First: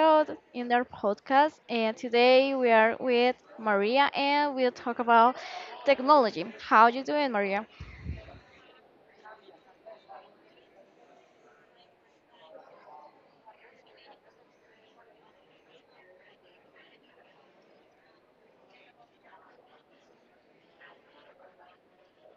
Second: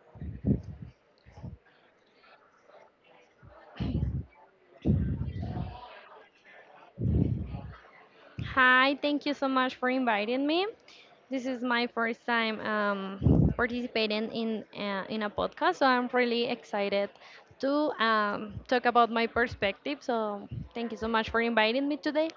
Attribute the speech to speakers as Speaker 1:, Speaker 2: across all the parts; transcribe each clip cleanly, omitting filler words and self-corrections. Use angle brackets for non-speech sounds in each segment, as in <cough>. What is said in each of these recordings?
Speaker 1: show in our podcast. And today we are with Maria and we'll talk about technology. How you doing, Maria?
Speaker 2: Hi, thank you so much for inviting me. This is my first time participating in a podcast, so I'm really excited to talk about my perspective. So thank you so much for inviting me today.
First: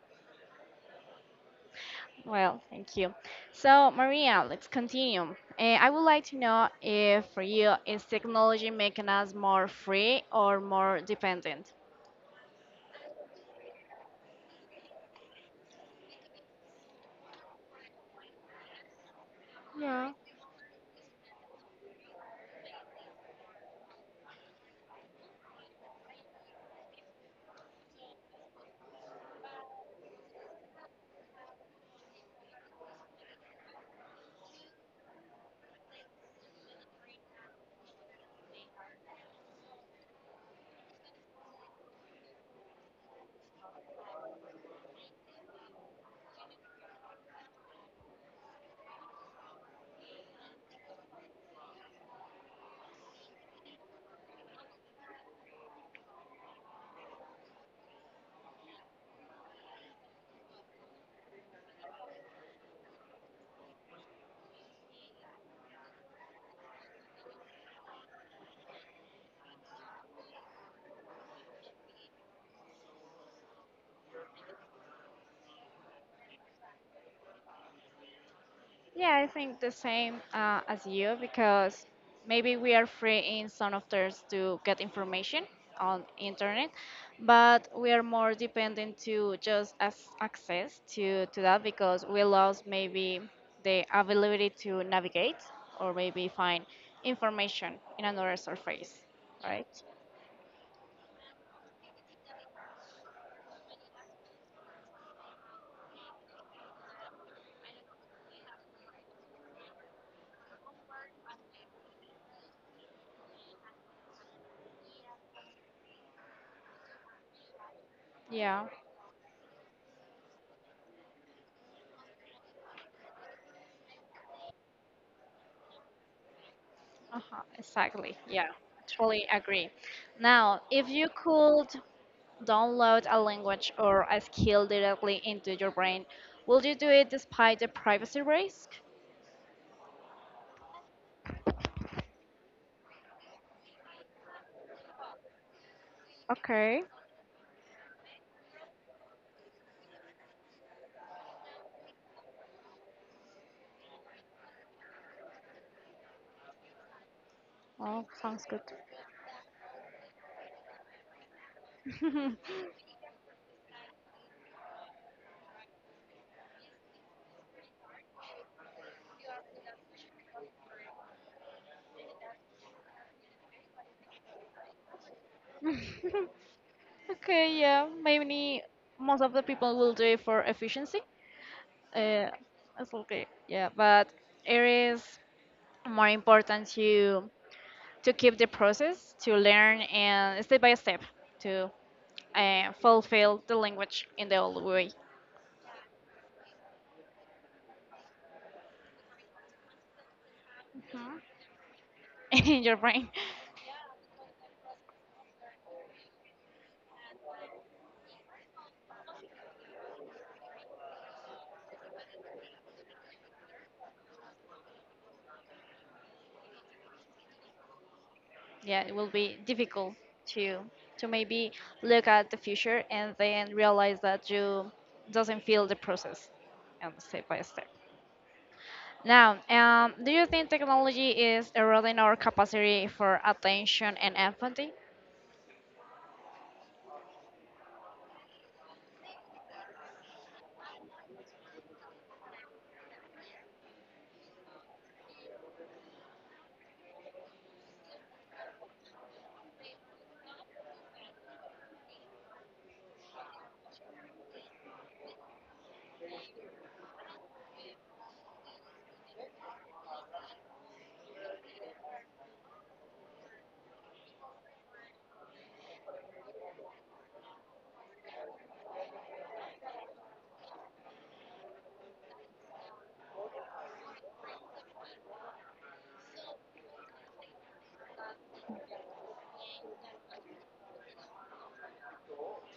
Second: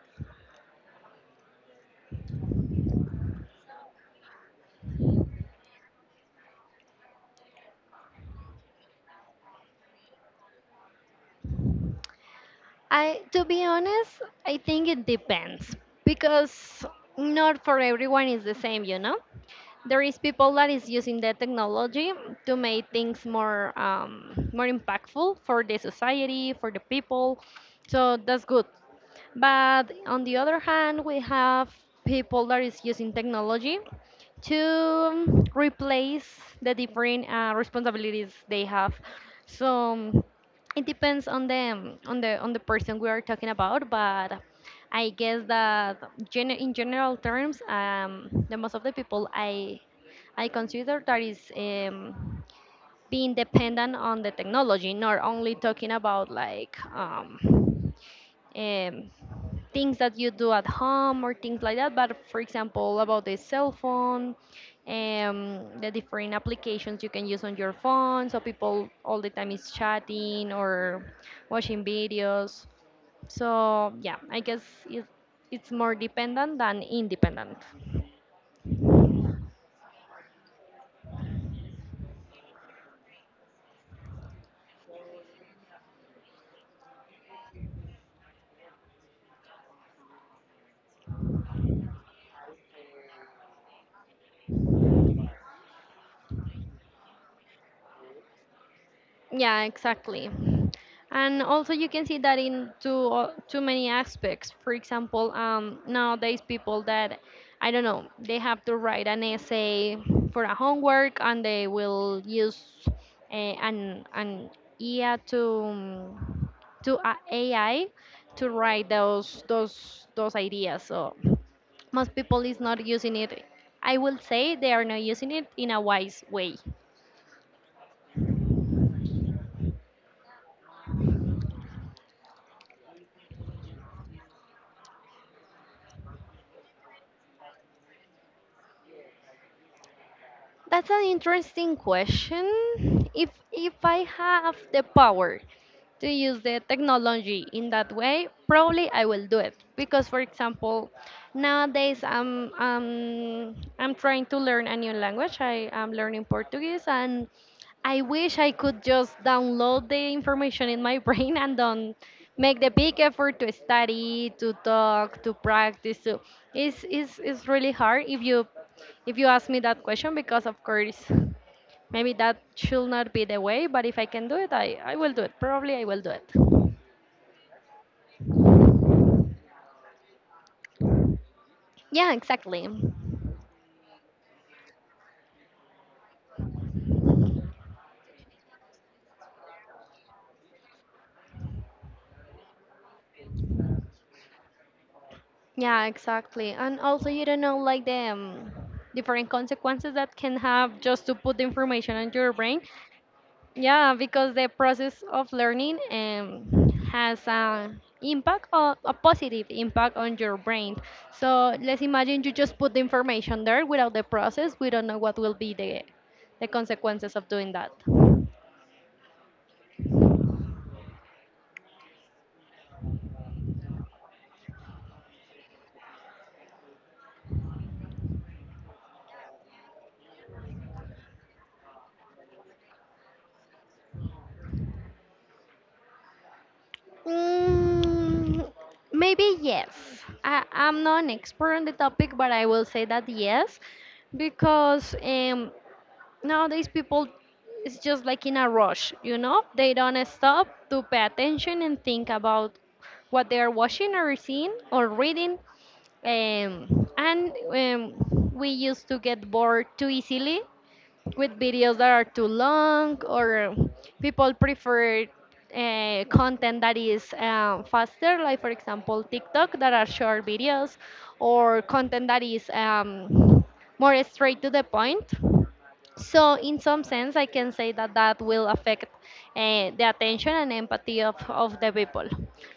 Speaker 1: Well, thank you. So, Maria, let's continue. I would like to know if for you is technology making us more free or more dependent?
Speaker 2: I, to be honest, I think it depends because not for everyone is the same, you know. There is people that is using the technology to make things more more impactful for the society, for the people. So that's good. But on the other hand, we have people that is using technology to replace the different responsibilities they have. So it depends on the person we are talking about, but I guess that in general terms, the most of the people I consider that is being dependent on the technology, not only talking about like um, things that you do at home or things like that, but for example, about the cell phone, the different applications you can use on your phone. So people all the time is chatting or watching videos. So yeah, I guess it, it's more dependent than independent.
Speaker 1: Yeah, I think the same as you because maybe we are free in some of those to get information on internet, but we are more dependent to just as access to that because we lost maybe the ability to navigate or maybe find information in another surface,
Speaker 2: Yeah,
Speaker 1: right?
Speaker 2: exactly. And also, you can see that in too many aspects. For example, nowadays people that I don't know they have to write an essay for a homework, and they will use a, an IA to a AI to
Speaker 1: Yeah,
Speaker 2: write those ideas. So most people is not using it. I will say they are not using it in a wise way.
Speaker 1: uh-huh, exactly. Yeah, totally agree. Now, if you could download a language or a skill directly into your brain, will you do it despite the privacy risk?
Speaker 2: That's an interesting question. If I have the power to use the
Speaker 1: Okay.
Speaker 2: technology in that way, probably I will do it. Because for example, nowadays I'm trying to learn a new language. I am learning Portuguese and I
Speaker 1: Oh,
Speaker 2: wish
Speaker 1: sounds
Speaker 2: I
Speaker 1: good.
Speaker 2: could just download the information in my <laughs> brain and don't
Speaker 1: <laughs>
Speaker 2: make the big effort to study, to talk, to practice. So it's really hard if you ask me that question because of course maybe that should not be the way, but if I can do I will do it, probably I will do it.
Speaker 1: Okay, yeah, maybe most of the people will do it for efficiency.
Speaker 2: Yeah,
Speaker 1: Uh,
Speaker 2: exactly.
Speaker 1: that's okay. Yeah, but it is more important to keep the process, to learn and step by step to fulfill the language in the old way.
Speaker 2: Yeah, exactly. And also, you don't know like the different consequences that can have just to put the information in
Speaker 1: <laughs>
Speaker 2: your brain.
Speaker 1: In your brain.
Speaker 2: Yeah, because the process of learning has an impact or a positive impact on your brain. So let's imagine you just put the information there without the process. We don't know what will be the consequences of doing that.
Speaker 1: Yeah, it will be difficult to maybe look at the future and then realize that you doesn't feel the process and step by step now. Do you think technology is eroding our capacity for attention and empathy?
Speaker 2: Mm, maybe yes. I'm not an expert on the topic, but I will say that yes, because nowadays people is just like in a rush, you know? They don't stop to pay attention and think about what they are watching or seeing or reading. And We used to get bored too easily with videos that are too long, or people prefer content that is faster, like for example TikTok, that are short videos, or content that is more straight to the point. So, in some sense, I can say that that will affect the attention and empathy of the people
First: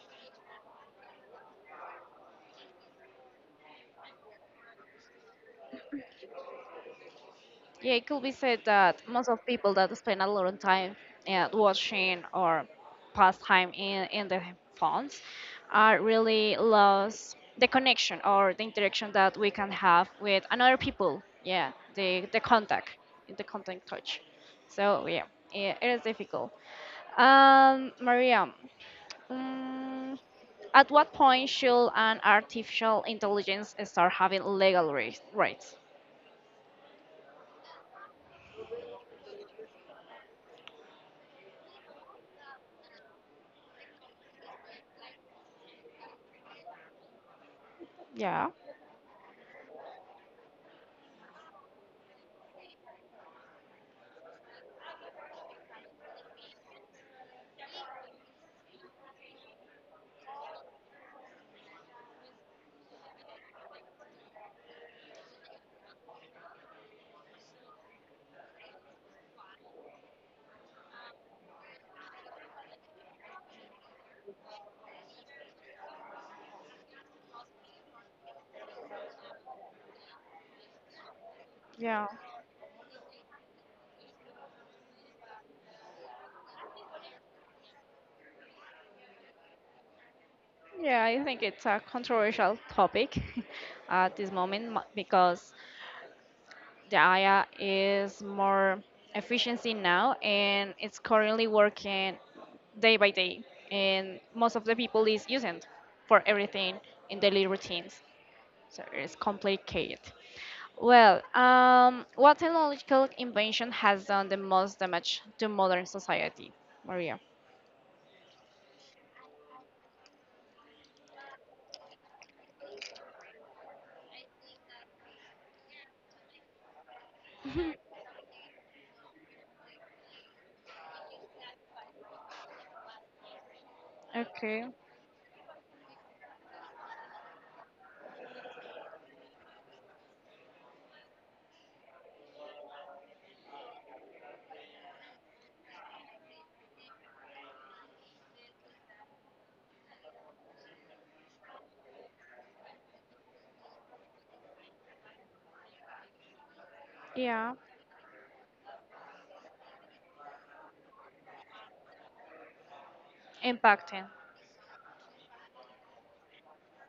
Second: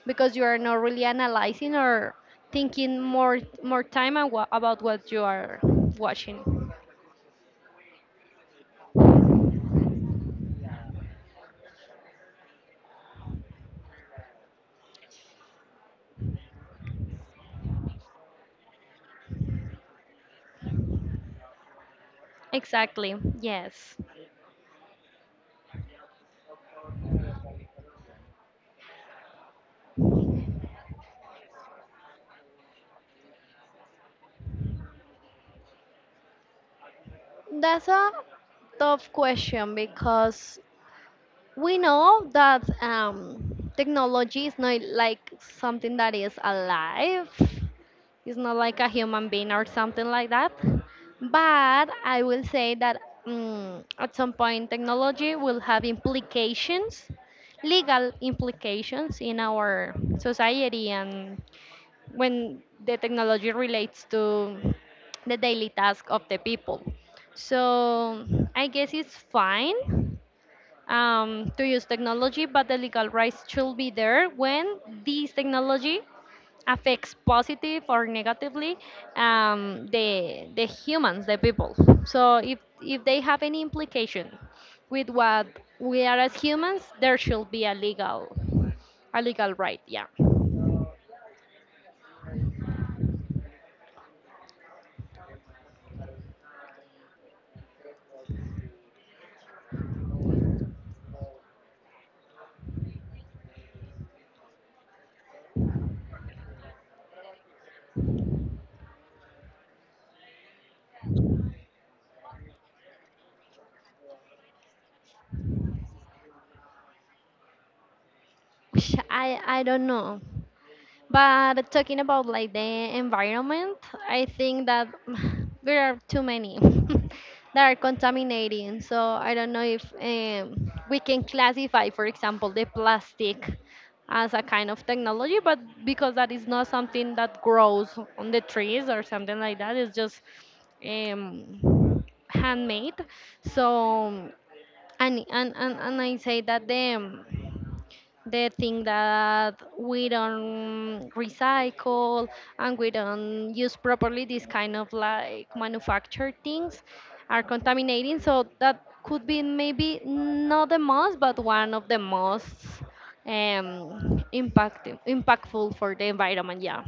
Speaker 2: because you are not really analyzing or thinking more time about what you are watching.
Speaker 1: Yeah, it could be said that most of people that spend a lot of time watching or pastime in the phones are really lost the connection or the interaction that we can have with another people. Yeah, the contact,
Speaker 2: Exactly.
Speaker 1: the contact
Speaker 2: Yes.
Speaker 1: touch. So yeah, yeah it is difficult. Maria, um, at what point should an artificial intelligence start having legal rights?
Speaker 2: That's a tough question because we know that technology is not like something that is alive. It's
Speaker 1: Yeah,
Speaker 2: not like a human being or something like that. But I will say that at some point, technology will have implications, legal implications in our society and when the technology relates to the daily task of the people. So I guess it's fine to use technology, but the legal rights should be there when this technology affects positive or negatively the humans, the people.
Speaker 1: yeah.
Speaker 2: So if they have any implication with what we are as humans, there should be a legal right. Yeah.
Speaker 1: Yeah, I think it's a controversial topic. <laughs> At this moment because the AI is more efficiency now and it's currently working day by day and most of the people is using for everything in daily routines. So it's complicated. Well, what technological invention has done the most damage to modern society, Maria?
Speaker 2: I don't know. But talking about like the environment, I think that <sighs> there are too many <laughs> that are contaminating. So I don't know if we can classify, for example, the plastic as a
Speaker 1: Okay,
Speaker 2: kind of technology, but because that is not something that grows on the trees or something like that, it's just handmade. So and I say that the they think that we don't recycle and we don't use properly these kind of like manufactured things are
Speaker 1: yeah,
Speaker 2: contaminating, so that could be maybe not the most but one of the most
Speaker 1: impacting.
Speaker 2: impactful for the environment, yeah.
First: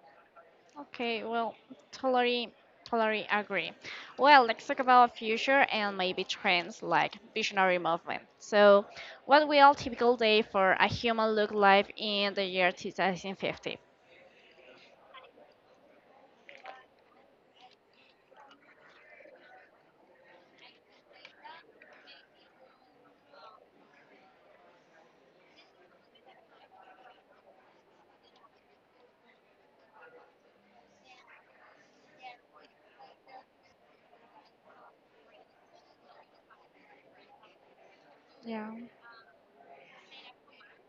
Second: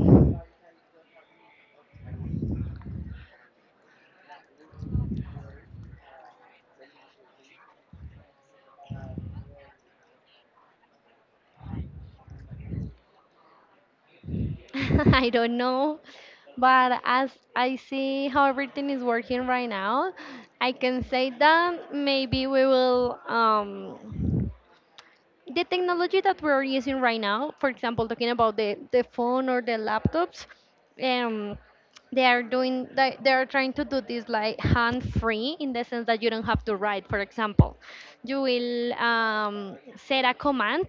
Speaker 1: Okay, well, totally, totally agree. Well, let's talk about future and maybe trends like visionary movement. So, what will typical day for a human look like in the year 2050?
Speaker 2: <laughs> I don't know, but as I see how everything is working right now, I can say that maybe we will the technology that we're using right now, for example, talking about the phone or the laptops, um, they are doing they are trying to do this like hand free in the sense that you don't have to write. For example, you
Speaker 1: Yeah.
Speaker 2: will set a command,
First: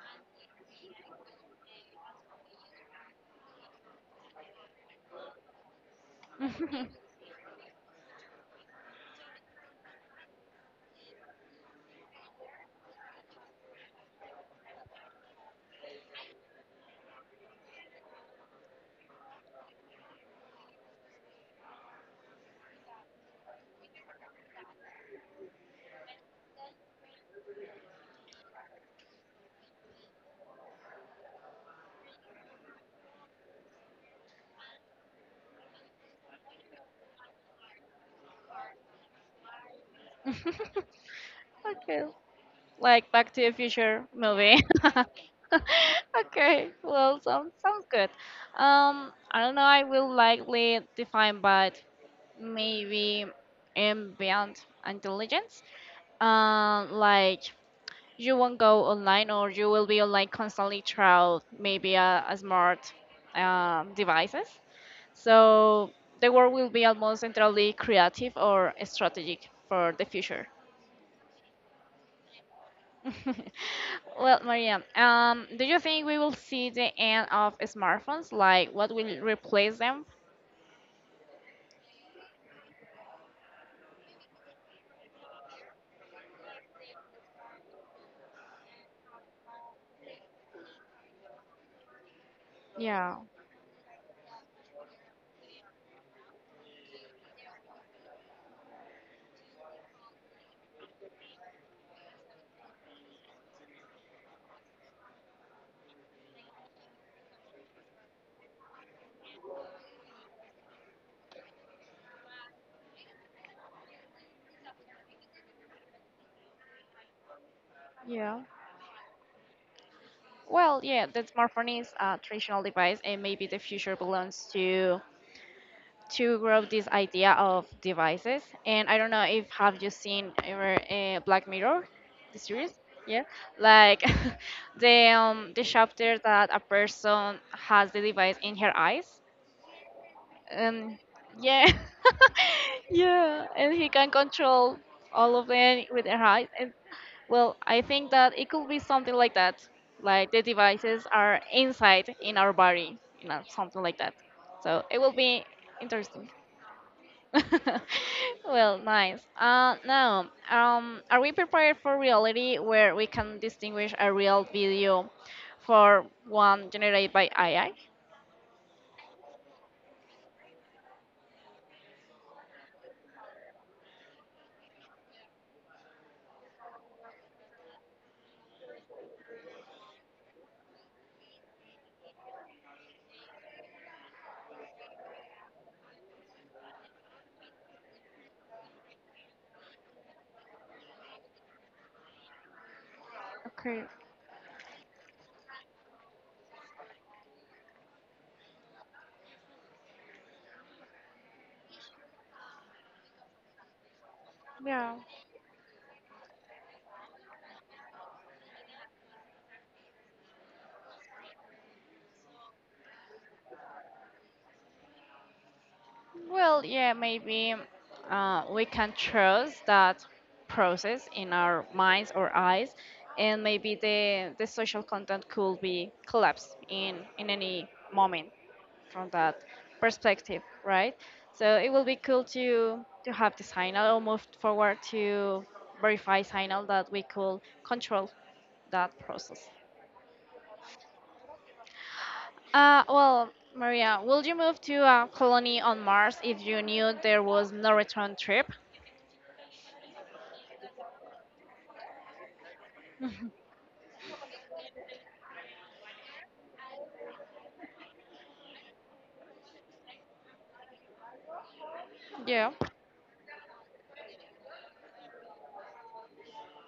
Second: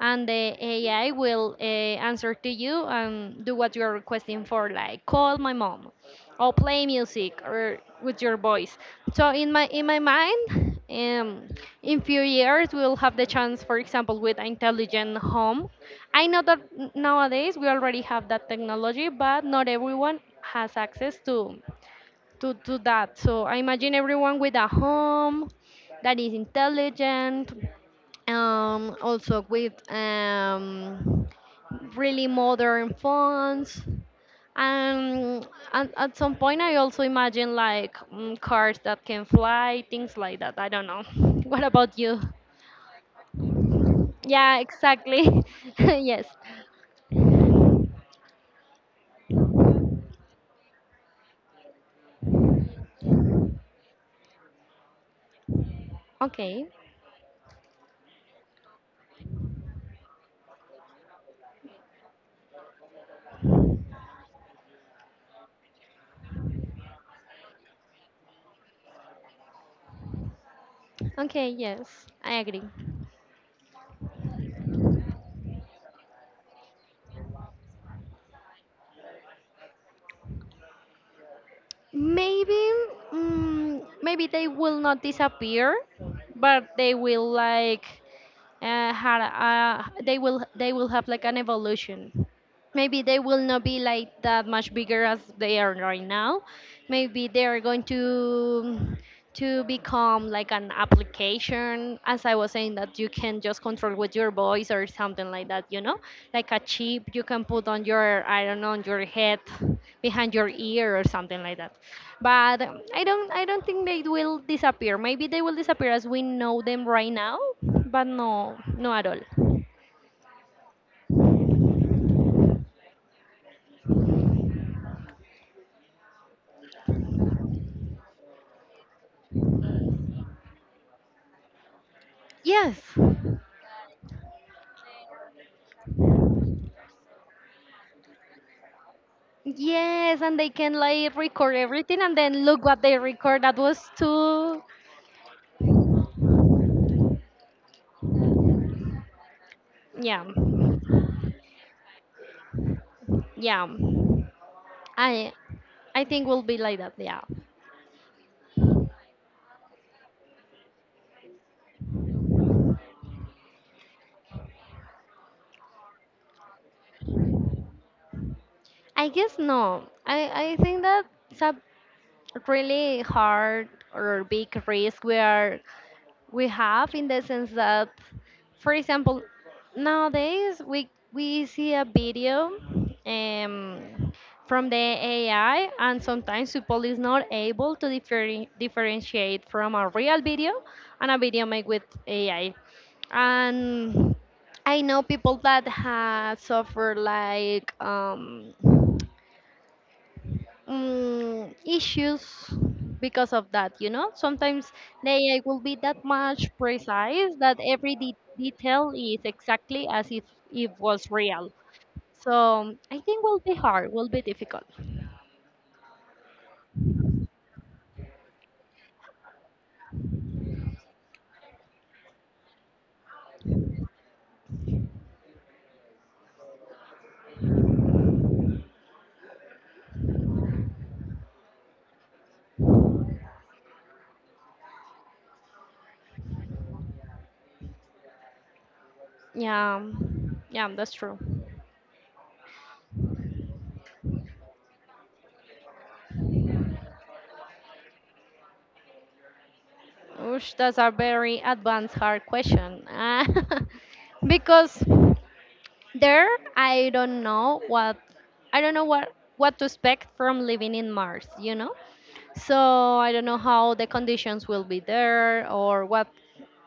Speaker 2: and the AI will answer to you and do what you are requesting for, like call my mom or play
Speaker 1: <laughs>
Speaker 2: music or with your voice. So in my mind, in few years we'll have the chance, for example, with intelligent home. I know that nowadays we already have that technology, but not everyone has access to that. So I imagine everyone with a home that is intelligent, also with really modern phones and at some point I also imagine like cars that can fly, things like that, I don't know. <laughs> What about
Speaker 1: Okay,
Speaker 2: you?
Speaker 1: like Back to the Future movie.
Speaker 2: Yeah,
Speaker 1: <laughs>
Speaker 2: exactly. <laughs> Yes.
Speaker 1: Okay, well, sounds good. I don't know. I will likely define, but maybe ambient intelligence.
Speaker 2: Okay.
Speaker 1: Like you won't go online, or you will be online constantly throughout maybe a smart devices. So the world will be almost entirely creative or strategic for the future.
Speaker 2: Okay, yes, I agree.
Speaker 1: <laughs> Well, Maria, do you think we will see the end of smartphones? Like, what will replace them?
Speaker 2: Maybe, maybe they will not disappear, but they will like they will have like an evolution. Maybe
Speaker 1: Yeah,
Speaker 2: they will not be like that much bigger as they are right now. Maybe they are going to become like an application, as I was saying, that you can just control with your voice or something like that, you know. Like a chip you can put on your, I don't know, on your head, behind your ear or something like that. But I don't think they will disappear. Maybe they will disappear as we know them right now, but
Speaker 1: yeah.
Speaker 2: no at all.
Speaker 1: Well, yeah, the smartphone is a traditional device, and maybe the future belongs to grow this idea of devices. And I don't know if have you seen ever Black Mirror, the series?
Speaker 2: Yes.
Speaker 1: Yeah, like <laughs> the chapter that a person has the device in her eyes,
Speaker 2: Yes, and they can
Speaker 1: and
Speaker 2: like record
Speaker 1: yeah,
Speaker 2: everything and then look what
Speaker 1: <laughs>
Speaker 2: they record.
Speaker 1: yeah,
Speaker 2: That
Speaker 1: and
Speaker 2: was
Speaker 1: he can
Speaker 2: too.
Speaker 1: control all of them with her eyes. And well, I think that it could be something like that,
Speaker 2: Yeah.
Speaker 1: like the devices are inside in our body,
Speaker 2: Yeah,
Speaker 1: something like that. So it will
Speaker 2: I
Speaker 1: be
Speaker 2: I think
Speaker 1: interesting.
Speaker 2: will be like that. Yeah.
Speaker 1: <laughs> Well, nice. Now, are we prepared for reality where we can distinguish a real video for one generated by AI?
Speaker 2: I guess no. I think that it's a really hard or big risk we have in the sense that, for example, nowadays we see a video um from the AI and sometimes people is not able differentiate from a real video and a video made with AI.
Speaker 1: Okay.
Speaker 2: And I know people that have suffered like issues because of that. You know, sometimes
Speaker 1: Yeah.
Speaker 2: the AI will be that much precise that every detail is exactly as if it was real. So I think will be hard, will be difficult.
Speaker 1: Well, yeah, maybe we can trust that process in our minds or eyes, and maybe the social content could be collapsed in any moment. From that perspective, right? So it will be cool to have the signal or move forward to verify signal that we could control that process.
Speaker 2: Yeah, yeah, that's true.
Speaker 1: Well, Maria, would you move to a colony on Mars if you knew there was no return trip?
Speaker 2: Oosh, that's a very advanced hard question. <laughs> Because there, I don't know what, I don't know what to expect from living in Mars, you know?
Speaker 1: Yeah.
Speaker 2: So, I don't know how the conditions will be there or what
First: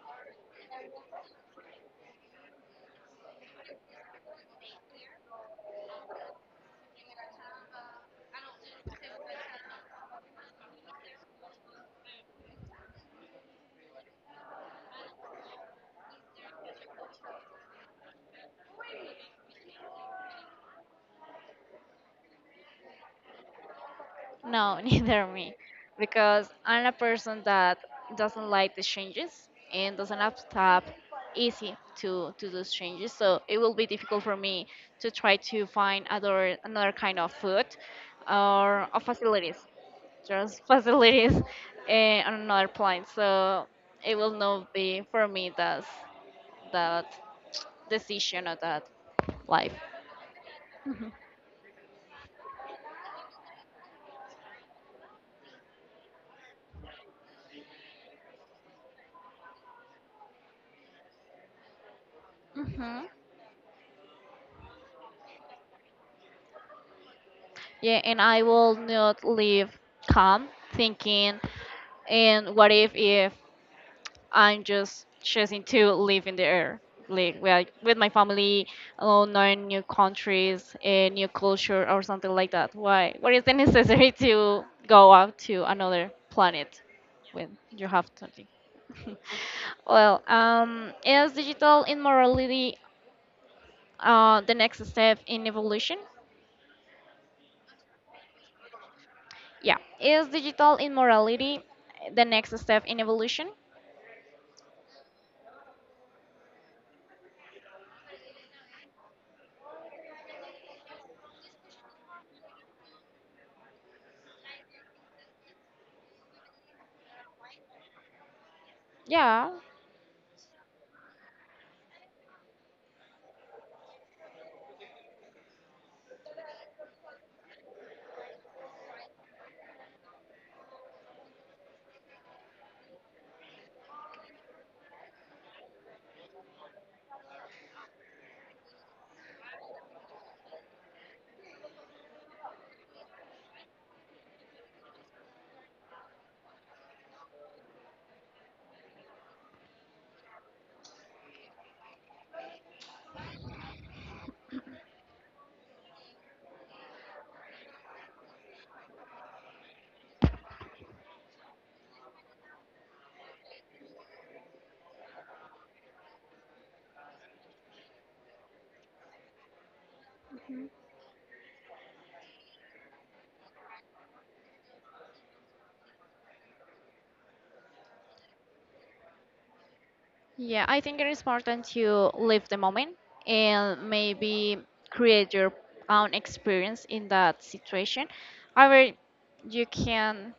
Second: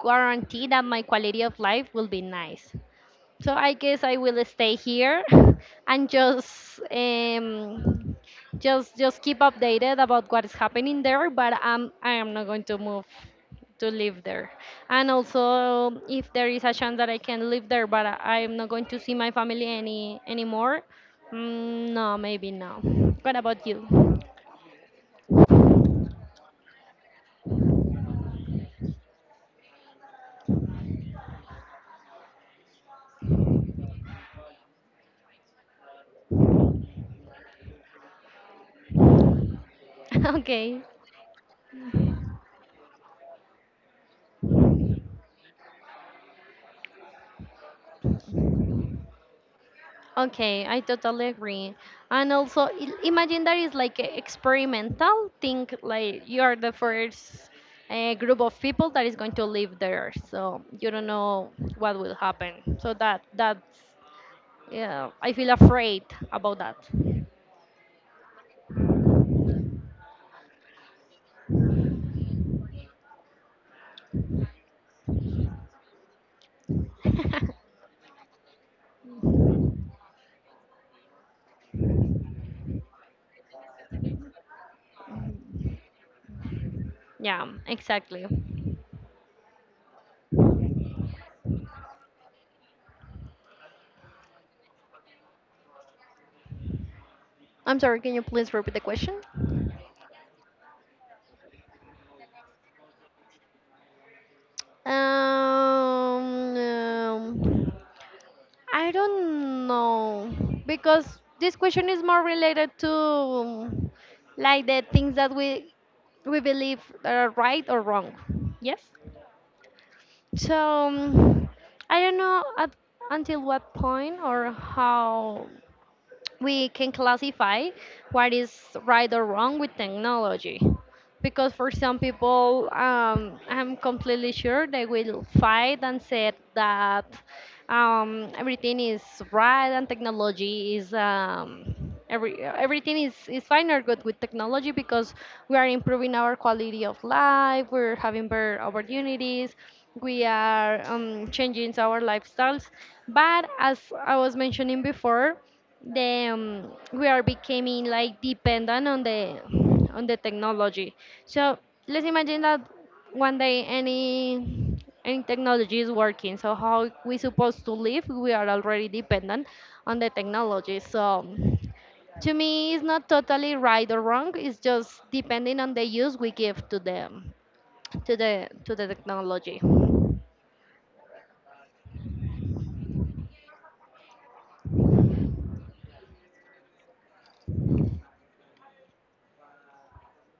Speaker 2: guarantee that my quality of life will be nice. So I guess I will stay here <laughs> and just just keep updated about what is happening there. But I am not going to move to live there. And also, if there is a chance that I can live there, but I am not going to see my family any anymore. Mm, no, maybe no. What about you?
Speaker 1: No, <laughs> neither me, because I'm a person that doesn't like the changes and doesn't have tap easy to those changes. So it will be difficult for me to try to find other another kind of food, or facilities,
Speaker 2: <laughs>
Speaker 1: just <laughs>
Speaker 2: Okay.
Speaker 1: facilities on another planet. So it will not be for me that decision or that life.
Speaker 2: Okay, I totally agree. And also, imagine that is like a experimental thing, like you are the first group of people that is going to live there, so you don't know what will happen. So
Speaker 1: Mhm.
Speaker 2: that's, yeah, I feel afraid about that.
Speaker 1: Yeah, and I will not leave calm thinking, and what if I'm just choosing to live in the air, like well,
Speaker 2: <laughs>
Speaker 1: with my family, alone, learn new countries, a new culture, or something like that? Why? What is the <laughs> necessary to go out to another planet
Speaker 2: Yeah,
Speaker 1: when you have
Speaker 2: exactly.
Speaker 1: something? <laughs> Well, is digital immorality the next step in evolution?
Speaker 2: I'm sorry, can you please repeat the question?
Speaker 1: Yeah. Is digital immorality the next step in evolution?
Speaker 2: Um, um, I don't know because this question is more related to like the things that we believe are right or wrong. Yes.
Speaker 1: Yeah.
Speaker 2: So I don't know until what point or how we can classify what is right or wrong with technology because for some people I'm completely sure they will fight and say that everything is right and technology is everything is fine or good with technology because we are improving our quality of life, we're having better opportunities, we are changing our lifestyles, but as I was mentioning before, the we are becoming like dependent on the technology. So let's imagine that one day any technology is working. So how we supposed to live? We are already dependent on the technology. So to me, it's not totally right or wrong. It's just depending on the use we give to the technology.
Speaker 1: Yeah, I think it is important to live the moment and maybe create your own experience in that situation. However, you can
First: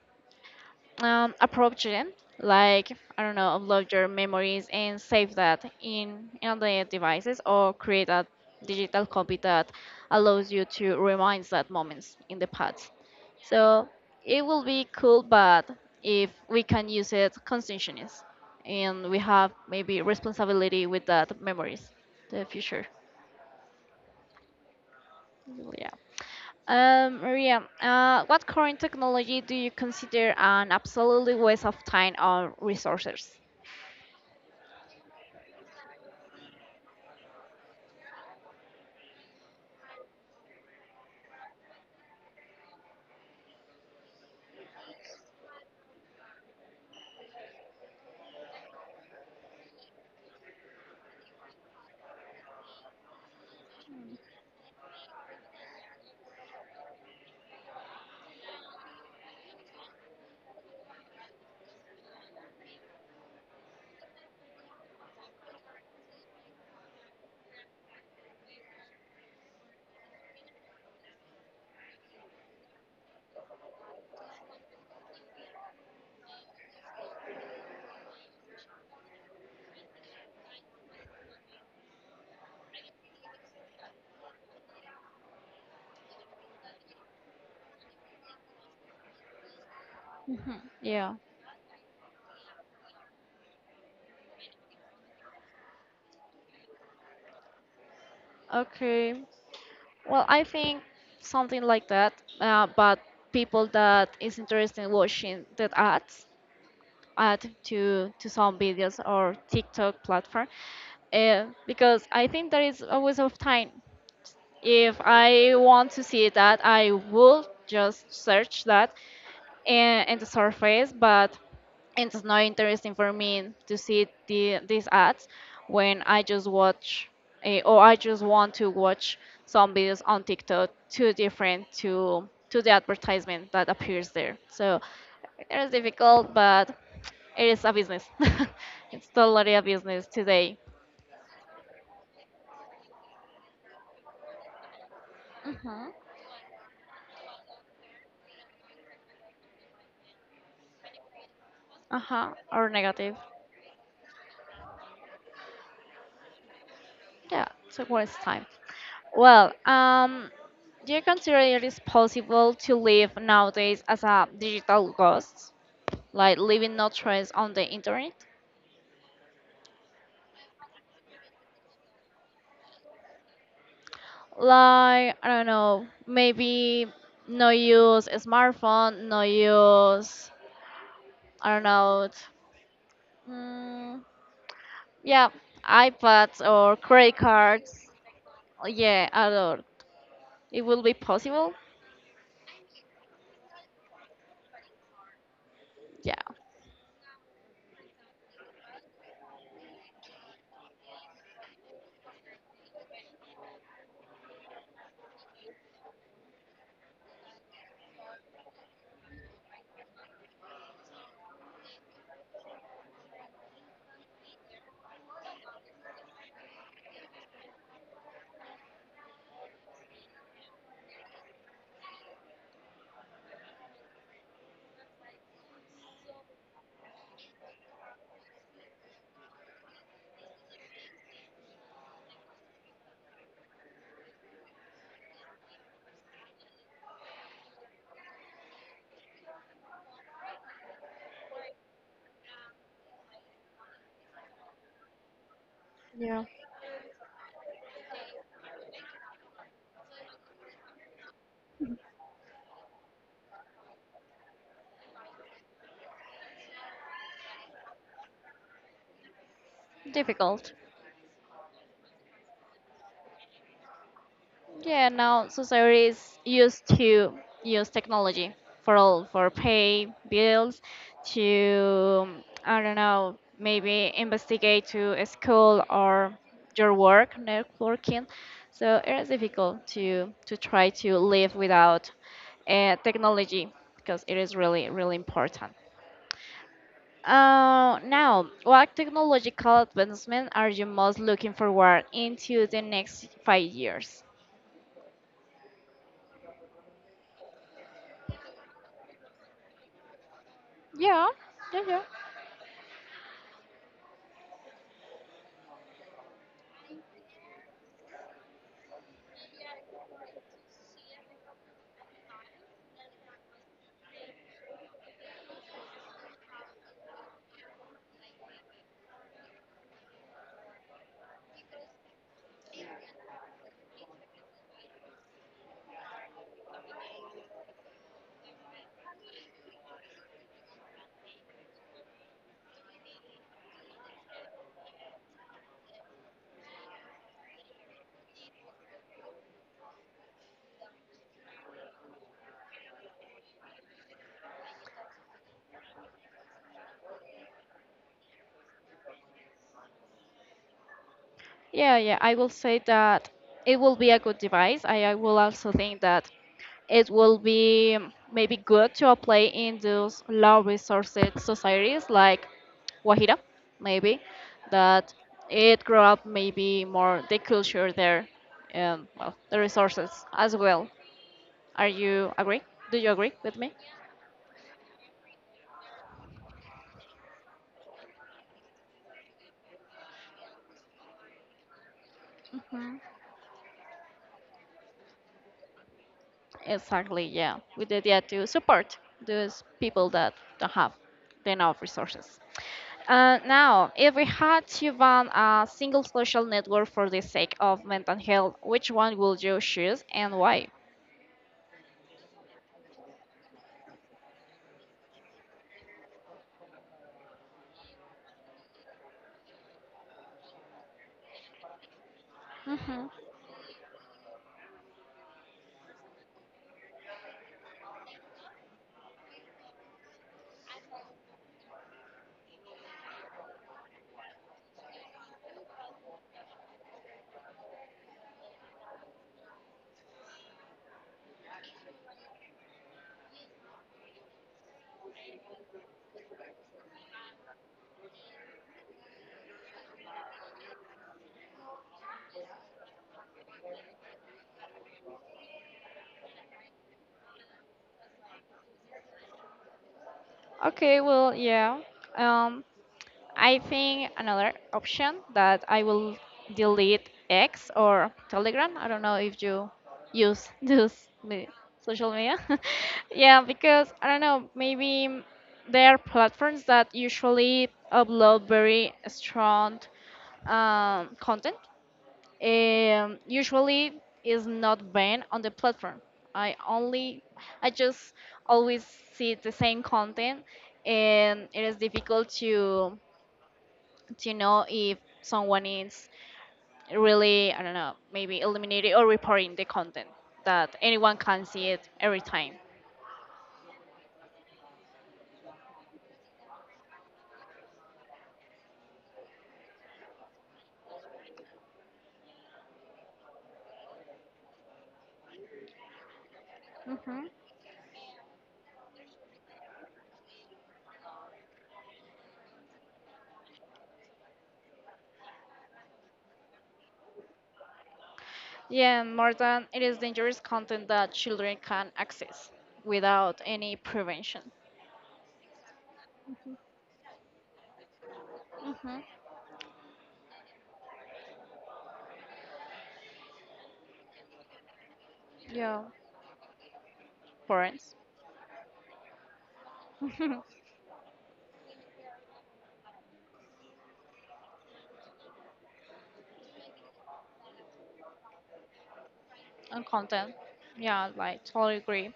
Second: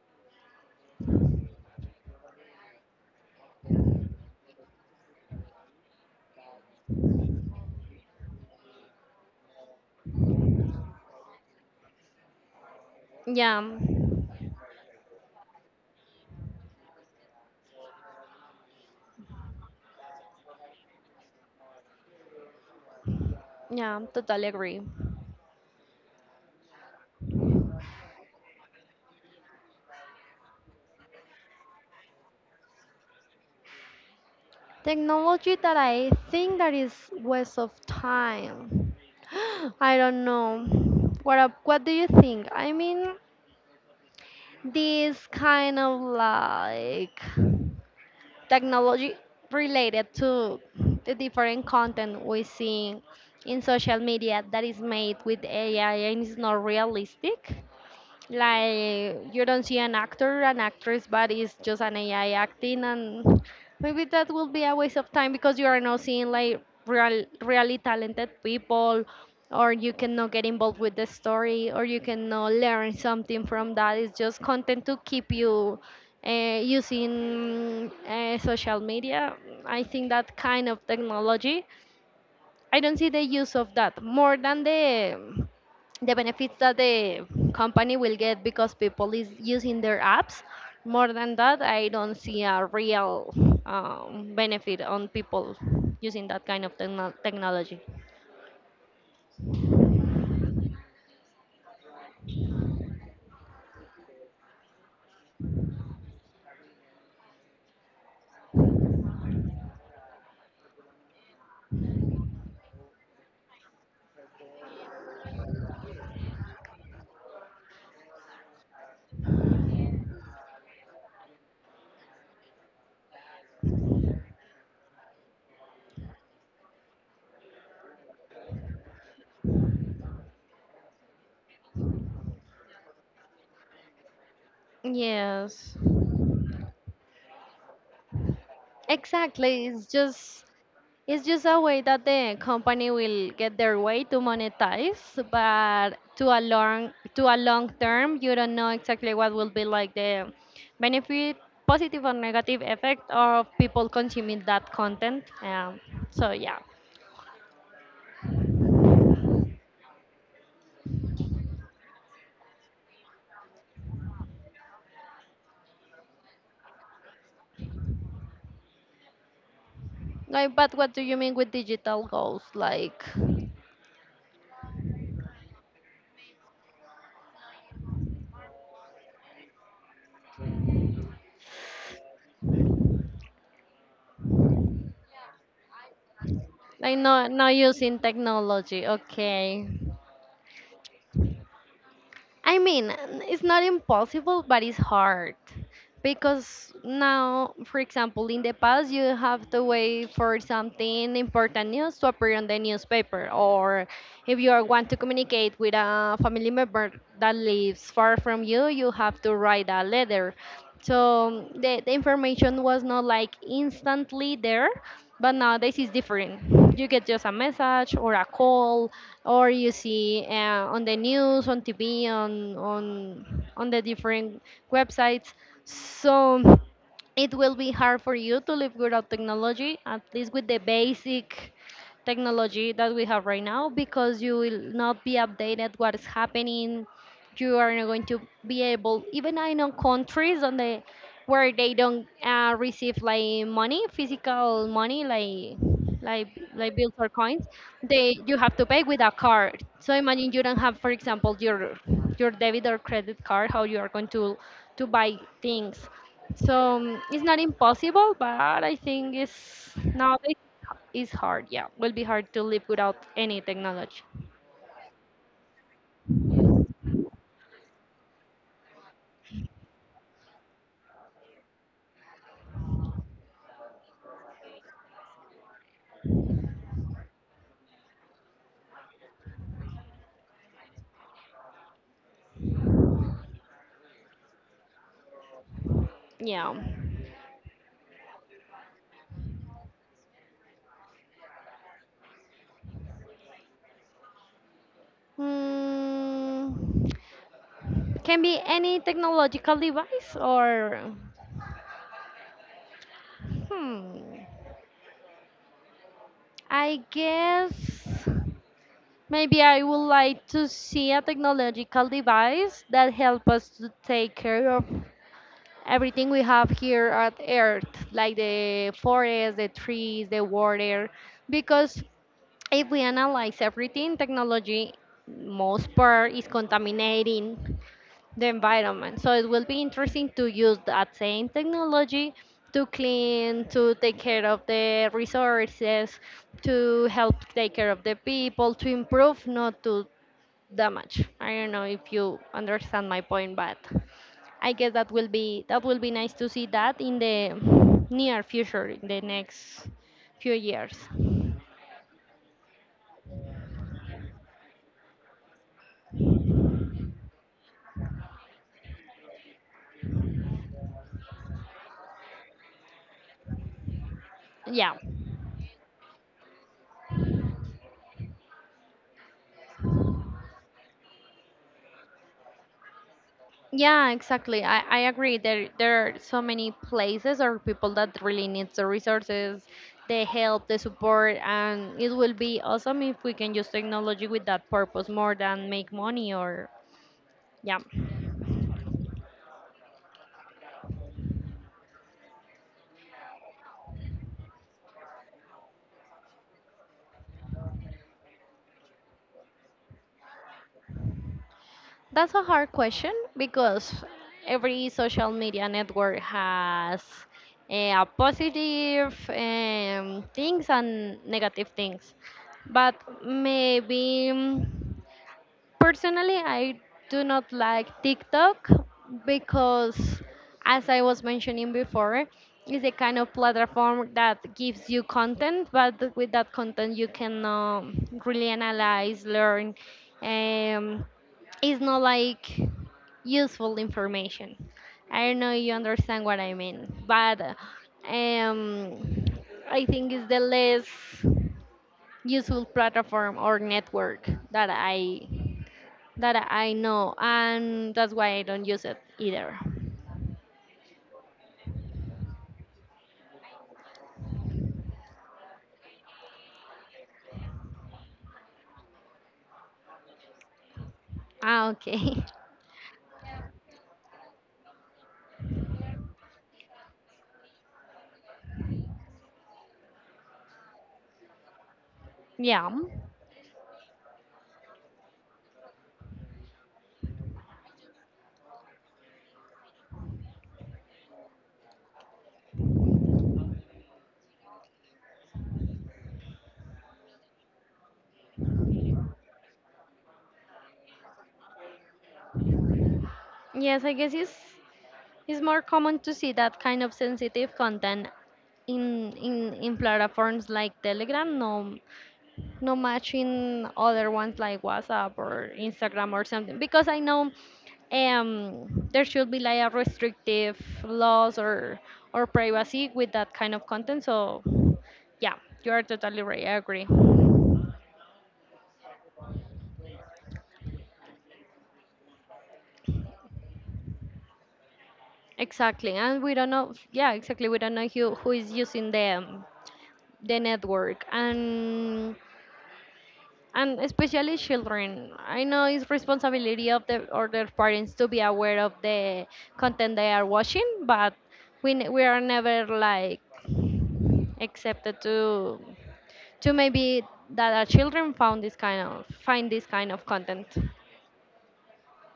Speaker 1: approach it, like, I don't know, upload your memories and save that in the devices or create a digital copy that allows you to remind that moments in the past.
Speaker 2: Yeah,
Speaker 1: So it will be cool, but if we can use it conscientiously and we have maybe responsibility with that memories, the future.
Speaker 2: yeah, totally agree.
Speaker 1: Yeah. Maria, what current technology do you consider an absolutely waste of time or resources?
Speaker 2: Technology that I think that is waste of time. <gasps> I don't know. What do you think? I mean, this kind of like technology related to the different content we see in social media that is made with AI and is not realistic, like you don't see an actor an actress, but it's just an AI acting. And maybe that will be a waste of time because you are not seeing like real really talented people, or you cannot get involved with the story, or you cannot learn something from that. It's just content to keep you using social media. I think that kind of technology, I don't see the use of that more than the benefits that the company will get because people is using their apps.
Speaker 1: Mhm.
Speaker 2: More
Speaker 1: Yeah.
Speaker 2: than that, I don't see a real benefit on people using that kind of technology.
Speaker 1: Okay. Well, I think something like that. But people that is interested in watching that ads add to some videos or TikTok platform, because I think there is a waste of time. If I want to see that, I will just search that, and the surface, but it's not interesting for me to see these ads when I just watch or I just want to watch some videos on TikTok too different to the advertisement that appears there. So it is
Speaker 2: Yes,
Speaker 1: difficult, but it is a business. <laughs> It's totally a
Speaker 2: exactly. It's
Speaker 1: business
Speaker 2: just
Speaker 1: today.
Speaker 2: It's just a way that the company will get their way to monetize,
Speaker 1: Hmm.
Speaker 2: but to a long term, you don't know exactly what will be like the benefit,
Speaker 1: Uh
Speaker 2: positive or
Speaker 1: huh.
Speaker 2: negative
Speaker 1: Or
Speaker 2: effect
Speaker 1: negative.
Speaker 2: of people consuming that content. So yeah.
Speaker 1: Yeah. So what is time? Well, do you consider it is possible to live nowadays as a digital ghost, like leaving no trace on the internet?
Speaker 2: Like, but what do you mean with digital goals? Like,
Speaker 1: Like I don't know, maybe no use a smartphone, no use I don't know, mm, yeah, iPads or
Speaker 2: like
Speaker 1: credit
Speaker 2: not
Speaker 1: cards.
Speaker 2: using technology?
Speaker 1: Yeah, I don't.
Speaker 2: Okay,
Speaker 1: It will be possible.
Speaker 2: I mean it's not impossible, but it's hard.
Speaker 1: Yeah,
Speaker 2: Because now, for example, in the past you have to wait for something important news to appear on the newspaper, or if you are want to communicate with a family member that lives far from you have to write a letter. So the information was not like instantly there, but nowadays it's different. You get just a message or a call, or you see on the news, on TV, on the different websites. So it will be hard for you to live without technology, at least with the basic technology that we have right now, because you will not be updated what is happening. You are not going to be able. Even I know countries on the where they don't receive like money, physical money, like
Speaker 1: yeah.
Speaker 2: like bills or coins. They you have to pay with a card. So imagine you don't have, for example, your debit or credit card. How you are going to buy things. So it's not impossible, but I think it's nowadays
Speaker 1: Difficult.
Speaker 2: it's hard. Yeah, will be hard to live without any technology.
Speaker 1: Yeah, now society is used to use technology for all, for pay bills, to I don't know, maybe investigate to a school or your work, networking. So it is difficult to try to live without technology because it is really really important.
Speaker 2: Yeah.
Speaker 1: Now, what technological advancement are you most looking forward into the next 5 years?
Speaker 2: Mm, can be any technological device or
Speaker 1: Yeah, yeah, yeah.
Speaker 2: hmm. I guess maybe I would like to see a technological device that help us to take care of everything we have here at Earth, like the forest, the trees, the water, because if we analyze everything, technology, most part, is contaminating the environment. So it will be interesting to use that same technology to clean, to take care of the resources, to help take care of the people, to improve, not to damage. I don't know if you understand my point, but. I guess that will be nice to see that in the near future, in the next few years.
Speaker 1: Yeah, yeah, I will say that it will be a good device. I will also think that it will be maybe good to apply in those low resources societies like Guajira, maybe,
Speaker 2: Yeah,
Speaker 1: that it grow up maybe more the culture there and well the resources as well. Are you agree? Do you agree with me?
Speaker 2: yeah, exactly. I agree. There are so many places or people that really need the resources, the help, the support, and it will be
Speaker 1: Hmm.
Speaker 2: awesome if we can use technology with that purpose more than make money. Or
Speaker 1: Exactly, yeah.
Speaker 2: yeah.
Speaker 1: With the idea to support those people that don't have enough resources. Now, if we had to ban a single social network for the sake of mental health, which one would you choose and why?
Speaker 2: That's a hard question because every social media network has a positive things and negative things. But
Speaker 1: Hmm.
Speaker 2: maybe. Personally, I do not like TikTok because, as I was mentioning before, it's a kind of platform that gives you content, but with that content, you can really analyze, learn. Um, it's not like useful information. I don't know if you understand what I mean, but um, I think it's the less useful platform or network that I know, and that's why I don't use it either.
Speaker 1: Okay, well, yeah. Um, I think another option that I will delete X or Telegram. I don't know if you use <laughs> this
Speaker 2: Ah,
Speaker 1: social
Speaker 2: okay. <laughs>
Speaker 1: media. <laughs> Yeah, because I don't know, maybe they are platforms that usually upload very strong content
Speaker 2: Yeah.
Speaker 1: usually is not banned on the platform. I only, I just always see the same content, and it is difficult to know if someone is really, I don't know, maybe eliminating or reporting the content that anyone can see it every time.
Speaker 2: Yes, I guess it's more common to see that kind of sensitive content in platforms like Telegram, no much in other ones like WhatsApp or Instagram or something. Because I
Speaker 1: Hmm.
Speaker 2: know there should be like a restrictive laws or privacy with that kind of content. So yeah, you are totally right. I agree.
Speaker 1: Yeah, more than it is dangerous content that children can access without any prevention.
Speaker 2: Exactly, and we don't know. Yeah, exactly. We don't know who is using
Speaker 1: Hmm.
Speaker 2: the network, and especially children. I know
Speaker 1: Yeah,
Speaker 2: it's responsibility of the or their parents
Speaker 1: parents.
Speaker 2: to be aware of the content they are
Speaker 1: <laughs>
Speaker 2: watching, but we are never like accepted to maybe that our children found this kind of find this
Speaker 1: And
Speaker 2: kind of
Speaker 1: content.
Speaker 2: content.
Speaker 1: Yeah, like totally agree.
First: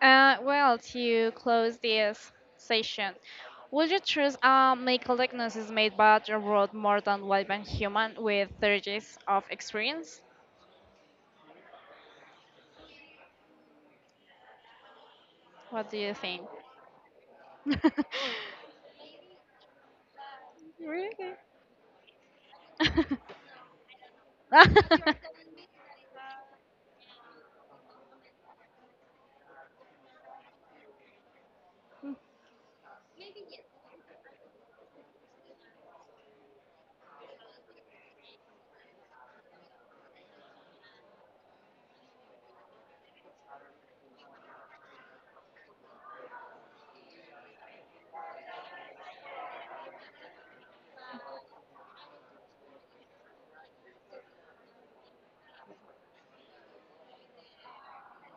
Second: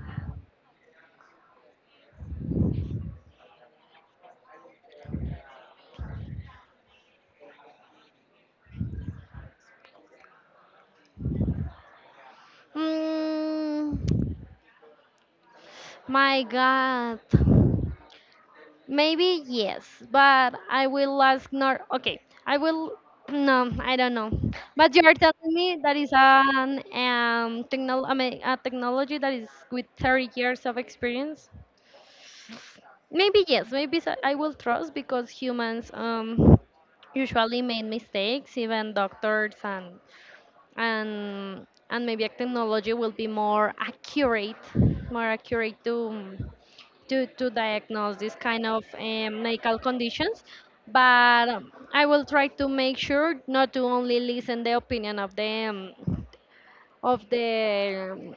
Speaker 1: Well, to close this session, would you choose a medical diagnosis made by a robot more than one by a human with 30 years of experience?
Speaker 2: Mm,
Speaker 1: What do you think?
Speaker 2: my God. Maybe yes, but I will ask Nor. Okay, I will. No, I don't know. But you are
Speaker 1: <laughs> <laughs>
Speaker 2: telling me that is an technol I mean, a technology that is with 30 years of experience. Maybe yes. Maybe I will trust because humans usually made mistakes, even doctors and and maybe a technology will be more accurate to to diagnose this kind of medical conditions. But I will try to make sure not to only listen the opinion of the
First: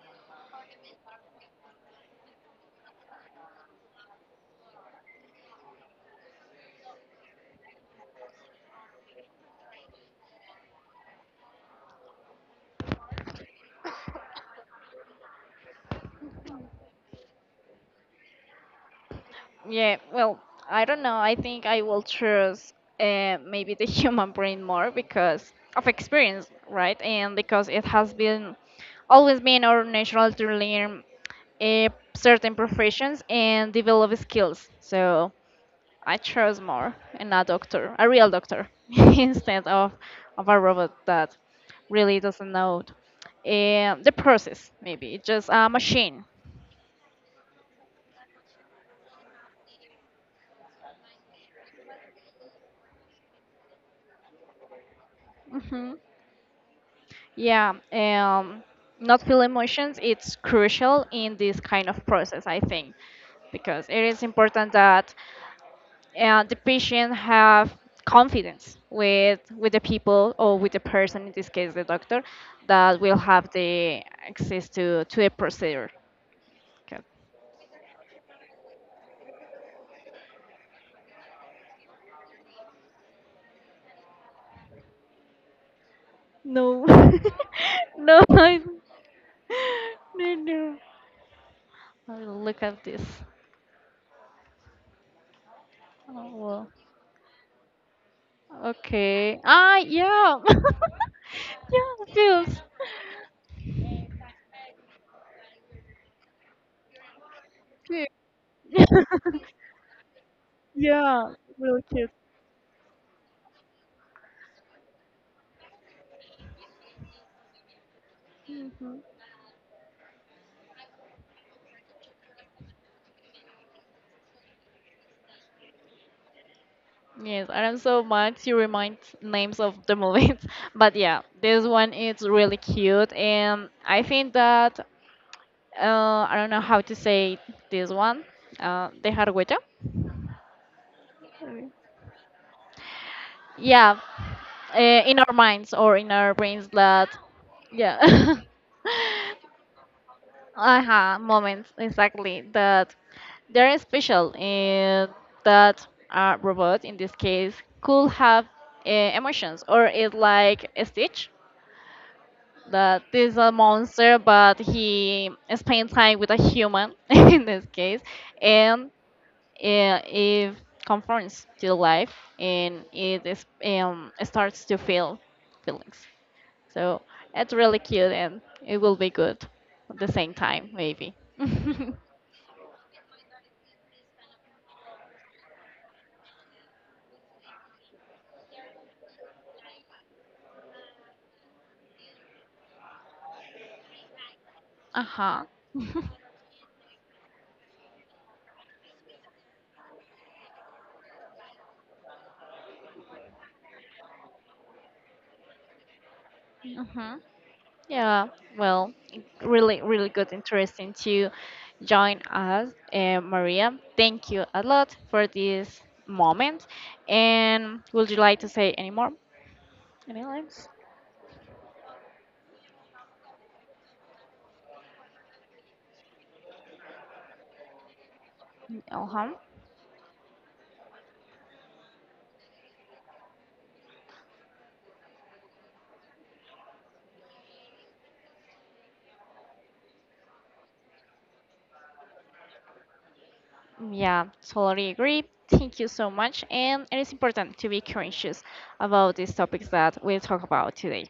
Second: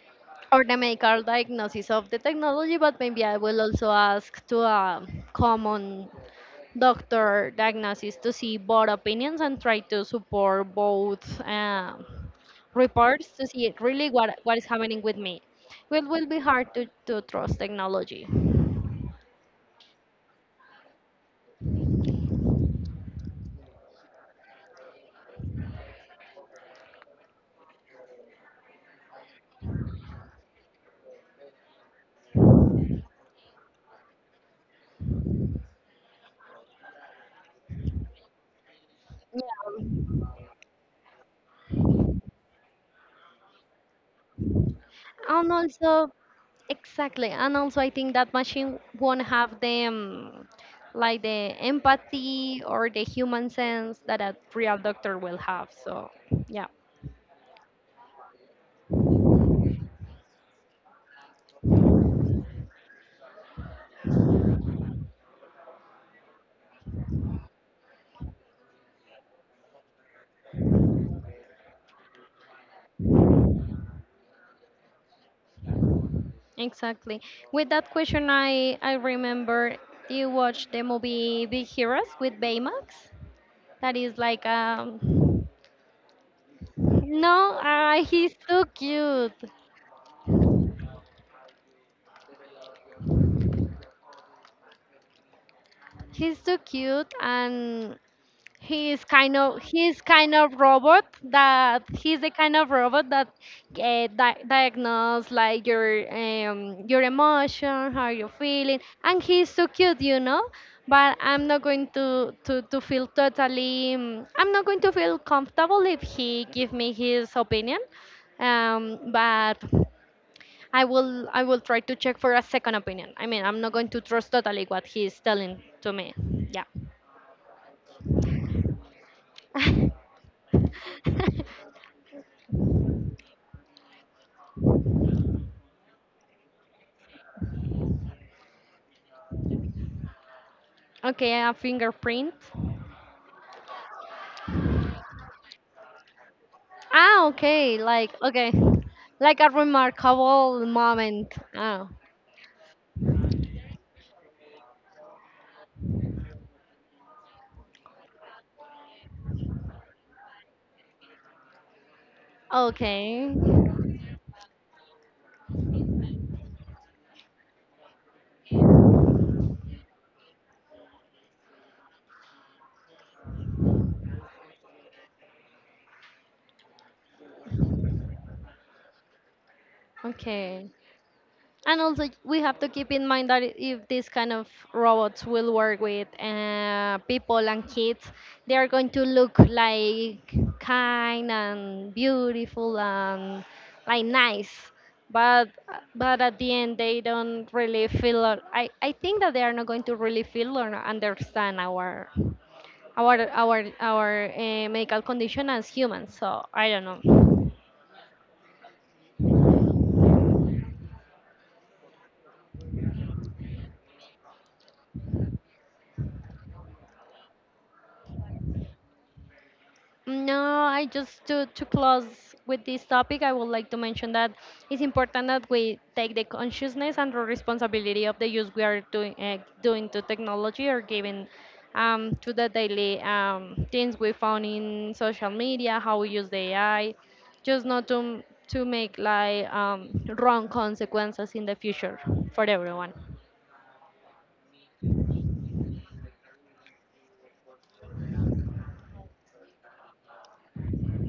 Speaker 2: or the medical diagnosis of the technology, but maybe I will also ask to a common doctor diagnosis to see both opinions and try to support both reports to see really what is happening with me. It will be hard to trust technology.
Speaker 1: Yeah, well, I don't know. I think I will choose maybe the <laughs> human brain more because of experience, right? And because it has been always been our natural to learn uh, certain professions and develop skills. So I chose more and a doctor, a real doctor, <laughs> instead of
Speaker 2: Yeah.
Speaker 1: a robot that really doesn't know the process. Maybe it's just
Speaker 2: And
Speaker 1: a
Speaker 2: also,
Speaker 1: machine.
Speaker 2: exactly. And also, I think that machine won't have the like the empathy or the human sense that a real doctor will have.
Speaker 1: Hmm.
Speaker 2: So, yeah,
Speaker 1: Yeah, not feel emotions, it's crucial in this kind of process, I think, because it is important that the patient have confidence with the people or with the person, in this case, the doctor, that will have the access to the procedure. 'Cause-
Speaker 2: exactly. With that question, I remember, do you watched the movie Big Heroes with Baymax? That is like.
Speaker 1: No, <laughs>
Speaker 2: No,
Speaker 1: no,
Speaker 2: he's too cute.
Speaker 1: no, no. I'll look at this. Oh,
Speaker 2: He's too
Speaker 1: well.
Speaker 2: cute, and
Speaker 1: Okay. Ah, yeah. <laughs> Yeah,
Speaker 2: he's the kind
Speaker 1: feels.
Speaker 2: of robot that diagnose like your emotion,
Speaker 1: Cute.
Speaker 2: how you're feeling, and
Speaker 1: <laughs>
Speaker 2: he's so cute but
Speaker 1: Yeah,
Speaker 2: I'm not
Speaker 1: real
Speaker 2: going
Speaker 1: cute.
Speaker 2: to feel totally I'm not going to feel comfortable if he give me his opinion
Speaker 1: Hmm.
Speaker 2: but I will try to check for a second opinion. I mean, I'm not going to trust totally what he's telling to me. Yeah.
Speaker 1: Yes, I don't so much you remind names of the
Speaker 2: <laughs>
Speaker 1: movies, <laughs> but yeah, this one is really cute, and I think that I don't know how to say this one, dejar huella.
Speaker 2: Okay, a fingerprint.
Speaker 1: Yeah, uh, in our minds or in our brains that
Speaker 2: Ah,
Speaker 1: yeah.
Speaker 2: okay, like
Speaker 1: <laughs>
Speaker 2: a remarkable
Speaker 1: Uh huh.
Speaker 2: moment.
Speaker 1: Moments
Speaker 2: Oh,
Speaker 1: exactly that they're special and that a robot in this case could have emotions or it's like a Stitch that
Speaker 2: okay,
Speaker 1: this is a monster but he spends time with a human <laughs> in this case and it conforms to life and it is, starts to feel feelings, so it's really cute and it will be good at the same time
Speaker 2: okay.
Speaker 1: maybe. <laughs>
Speaker 2: And also, we have to keep in mind that if these kind of robots will work with people and kids, they are going to look like kind and beautiful and like nice.
Speaker 1: Uh huh.
Speaker 2: But
Speaker 1: Uh
Speaker 2: but at the end, they don't really feel. Or, I think that they are not going to really feel or understand our our our our medical condition as humans. So I don't
Speaker 1: huh. <laughs>
Speaker 2: know.
Speaker 1: Yeah, well, really, really good, interesting to join us, Maria. Thank you a lot for this moment. And would you like to say any more? Any
Speaker 2: No,
Speaker 1: lines?
Speaker 2: I just to close with this topic, I would like to mention that it's important that we take the consciousness and the responsibility of the use we are doing
Speaker 1: Uh-huh.
Speaker 2: uh, doing to technology, or giving to the daily things we found in social media, how we use the AI, just not to make like wrong consequences in the future for everyone.
Speaker 1: Yeah, totally agree. Thank you so much. And it is important to be conscious about these topics that we talk about today.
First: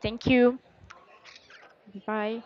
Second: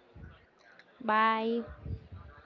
Speaker 1: Thank you.
Speaker 2: Bye.
Speaker 1: Bye.